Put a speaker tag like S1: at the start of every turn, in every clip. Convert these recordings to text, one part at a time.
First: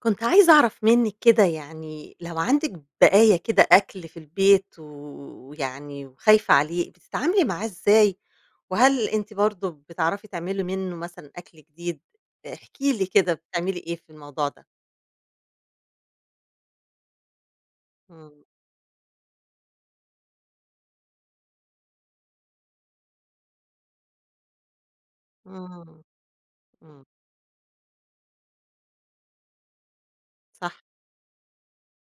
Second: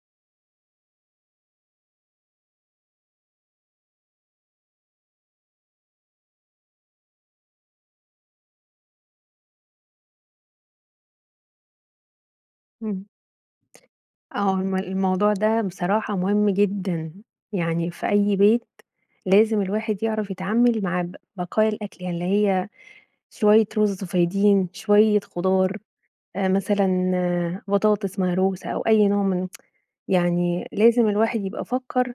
S1: كنت عايزة أعرف منِك كده يعني، لو عندِك بقايا كده أكل في البيت، ويعني وخايفة عليه بتتعاملي معاه إزاي؟ وهل أنتِ برضه بتعرفي تعملي منُّه مثلًا أكل جديد؟ احكِ
S2: امم،
S1: لي كده بتعملي إيه في الموضوع
S2: آه
S1: ده؟
S2: ما الموضوع ده بصراحة مهم جدًا، يعني في أي
S1: امم.
S2: بيت لازم الواحد يعرف يتعامل مع ب بقايا الأكل اللي هي شوية رز فايضين، شوية خضار،
S1: امم،
S2: آآ،
S1: امم.
S2: مثلًا بطاطس مهروسة أو أي نوع من يعني
S1: صح.
S2: لازم الواحد يبقى فكّر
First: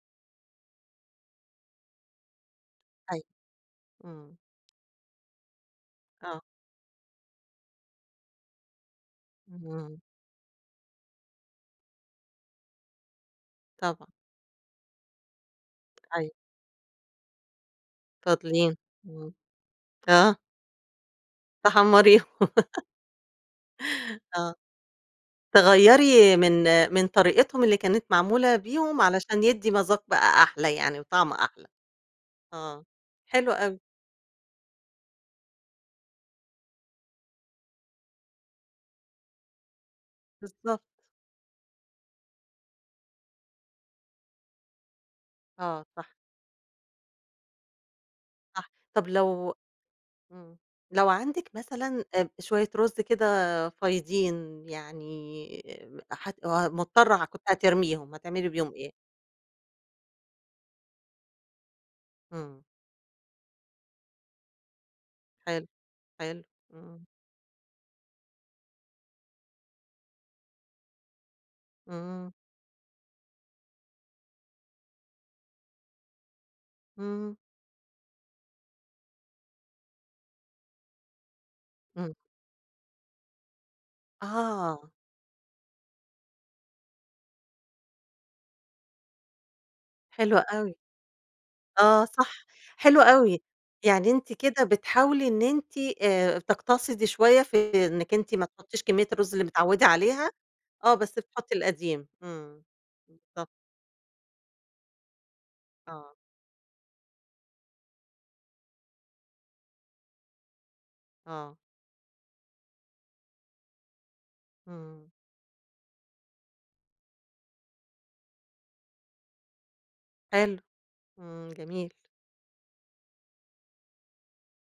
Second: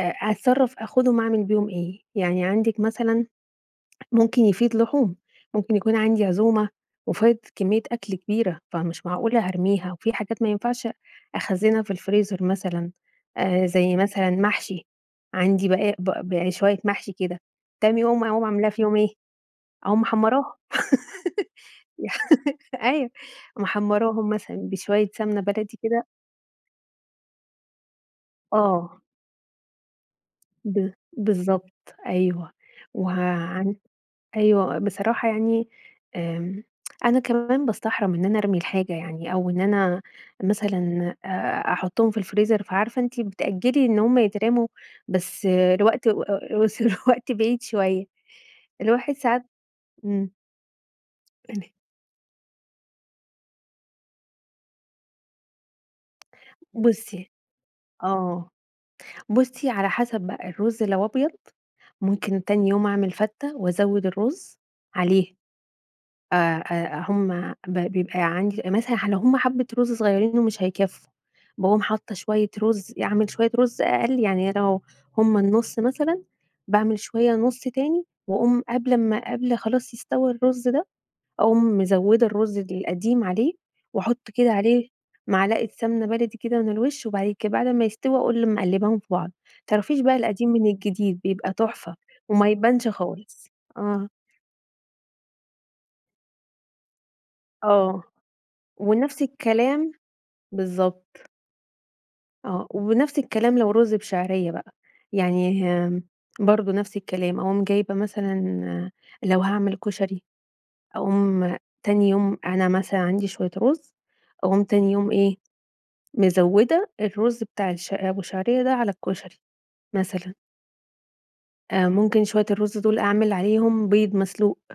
S2: أ أتصرف آخدهم أعمل بيهم إيه؟ يعني عندِك
S1: أيوه،
S2: مثلًا
S1: امم.
S2: ممكن يفيض لحوم، ممكن يكون عندي
S1: آه
S2: عزومة، وفايض كمية أكل كبيرة، فمش معقولة هارميها،
S1: اهم.
S2: وفي حاجات ما ينفعش أخزّنها في الفريزر، مثلًا آآ، زي
S1: طبعًا.
S2: مثلًا محشي، عندي بقايا بق
S1: أيوه.
S2: بقايا شوية محشي كده تاني يوم، أقوم عاملاه
S1: فاضلين،
S2: في يوم إيه،
S1: امم،
S2: أقوم
S1: آه.
S2: محمّراها،
S1: تحمّريهم،
S2: أيوه محمراهم
S1: آه،
S2: مثلًا بشوية سمنة بلدي كده
S1: تغيَّري من من طريقتهم اللي كانت معمولة بيهم،
S2: آه.
S1: علشان يدَّي مذاق بقى أحلى
S2: ب
S1: يعني، وطعم أحلى،
S2: بالضبط، أيوه
S1: آه،
S2: وه
S1: حلو
S2: عن
S1: أوي.
S2: أيوه بصراحة يعني، آمم، أنا كمان باستحرم إن أنا أرمي الحاجة يعني، أو إن أنا
S1: بالضبط.
S2: مثلًا آآ، أحطُّهم في الفريزر، فعارفة أنتِ بتأجلّي إن هم يترموا، بس
S1: آه، صح.
S2: الوقت [unintelligible] بس الوقت بعيد شوية،
S1: صح، طَب
S2: الواحد ساعات
S1: لو
S2: امم.
S1: امم، لو عندِك
S2: [unintelligible]
S1: مثلًا أ شوية رز كده فايضين، يعني آآ، حت مضطرة
S2: بُصّي
S1: كنتِ هترميهم، هتعملي
S2: آه،
S1: بيهم إيه؟
S2: بُصّي، على حسب بقى الرز لو أبيض، ممكن
S1: امم.
S2: تاني يوم أعمل فتّة، وأزوِّد الرز عليها
S1: حلو، حلو،
S2: آآ آآ
S1: امم.
S2: هم ب بيبقى عندي مثلًا لو هم حبة رز صغيرين و مش هيكفّوا باقوم حاطة
S1: امم.
S2: شوية رز، يعني أعمل شوية رز أقل يعني أنا لو هم النُصّ مثلًا، باعمل شوية
S1: امم.
S2: نُصّ تاني، وأقوم قبل امّا قبل خلاص يستوى الرز ده، أقوم
S1: امم.
S2: مزودة الرز القديم عليه وأحط كده عليه
S1: آه!
S2: معلقة سمنة بلدي كده من الوشّ، وبعد كده بعد امّا يستوي أقوم مقلّباهم في بعض، ما تعرفيش بقى
S1: حلو
S2: القديم من
S1: أوي.
S2: الجديد بيبقى تحفة،
S1: آه صح،
S2: وما يبانش
S1: حلو أوي
S2: خالص، آه
S1: يعني أنتِ كده بتحاولي إن أنتِ آآ، تقتصدي شوية في
S2: آه،
S1: إنِّك أنتِ ما تحطّيش كمية
S2: ونفْس
S1: الرز اللي متعوّدة
S2: الكلام
S1: عليها، آه، بس
S2: بالضبط.
S1: بتحطّي القديم، امم،
S2: آه ونفْس
S1: بالضبط.
S2: الكلام لو رز بشعرية بقى، يعني آمم،
S1: آه.
S2: برضه نفْس الكلام، أقوم جايبة مثلًا لو هاعمل كُشري، أقوم
S1: آه.
S2: تاني يوم أنا مثلًا عندي شوية رز، أقوم تاني يوم
S1: امم.
S2: إيه، مزوِّدة الرز بتاع الش أبو شعرية ده على الكُشري مثلًا
S1: حلو، امم، جميل.
S2: آآ ممكن شوية الرز دول أعمل عليهم بيض مسلوق.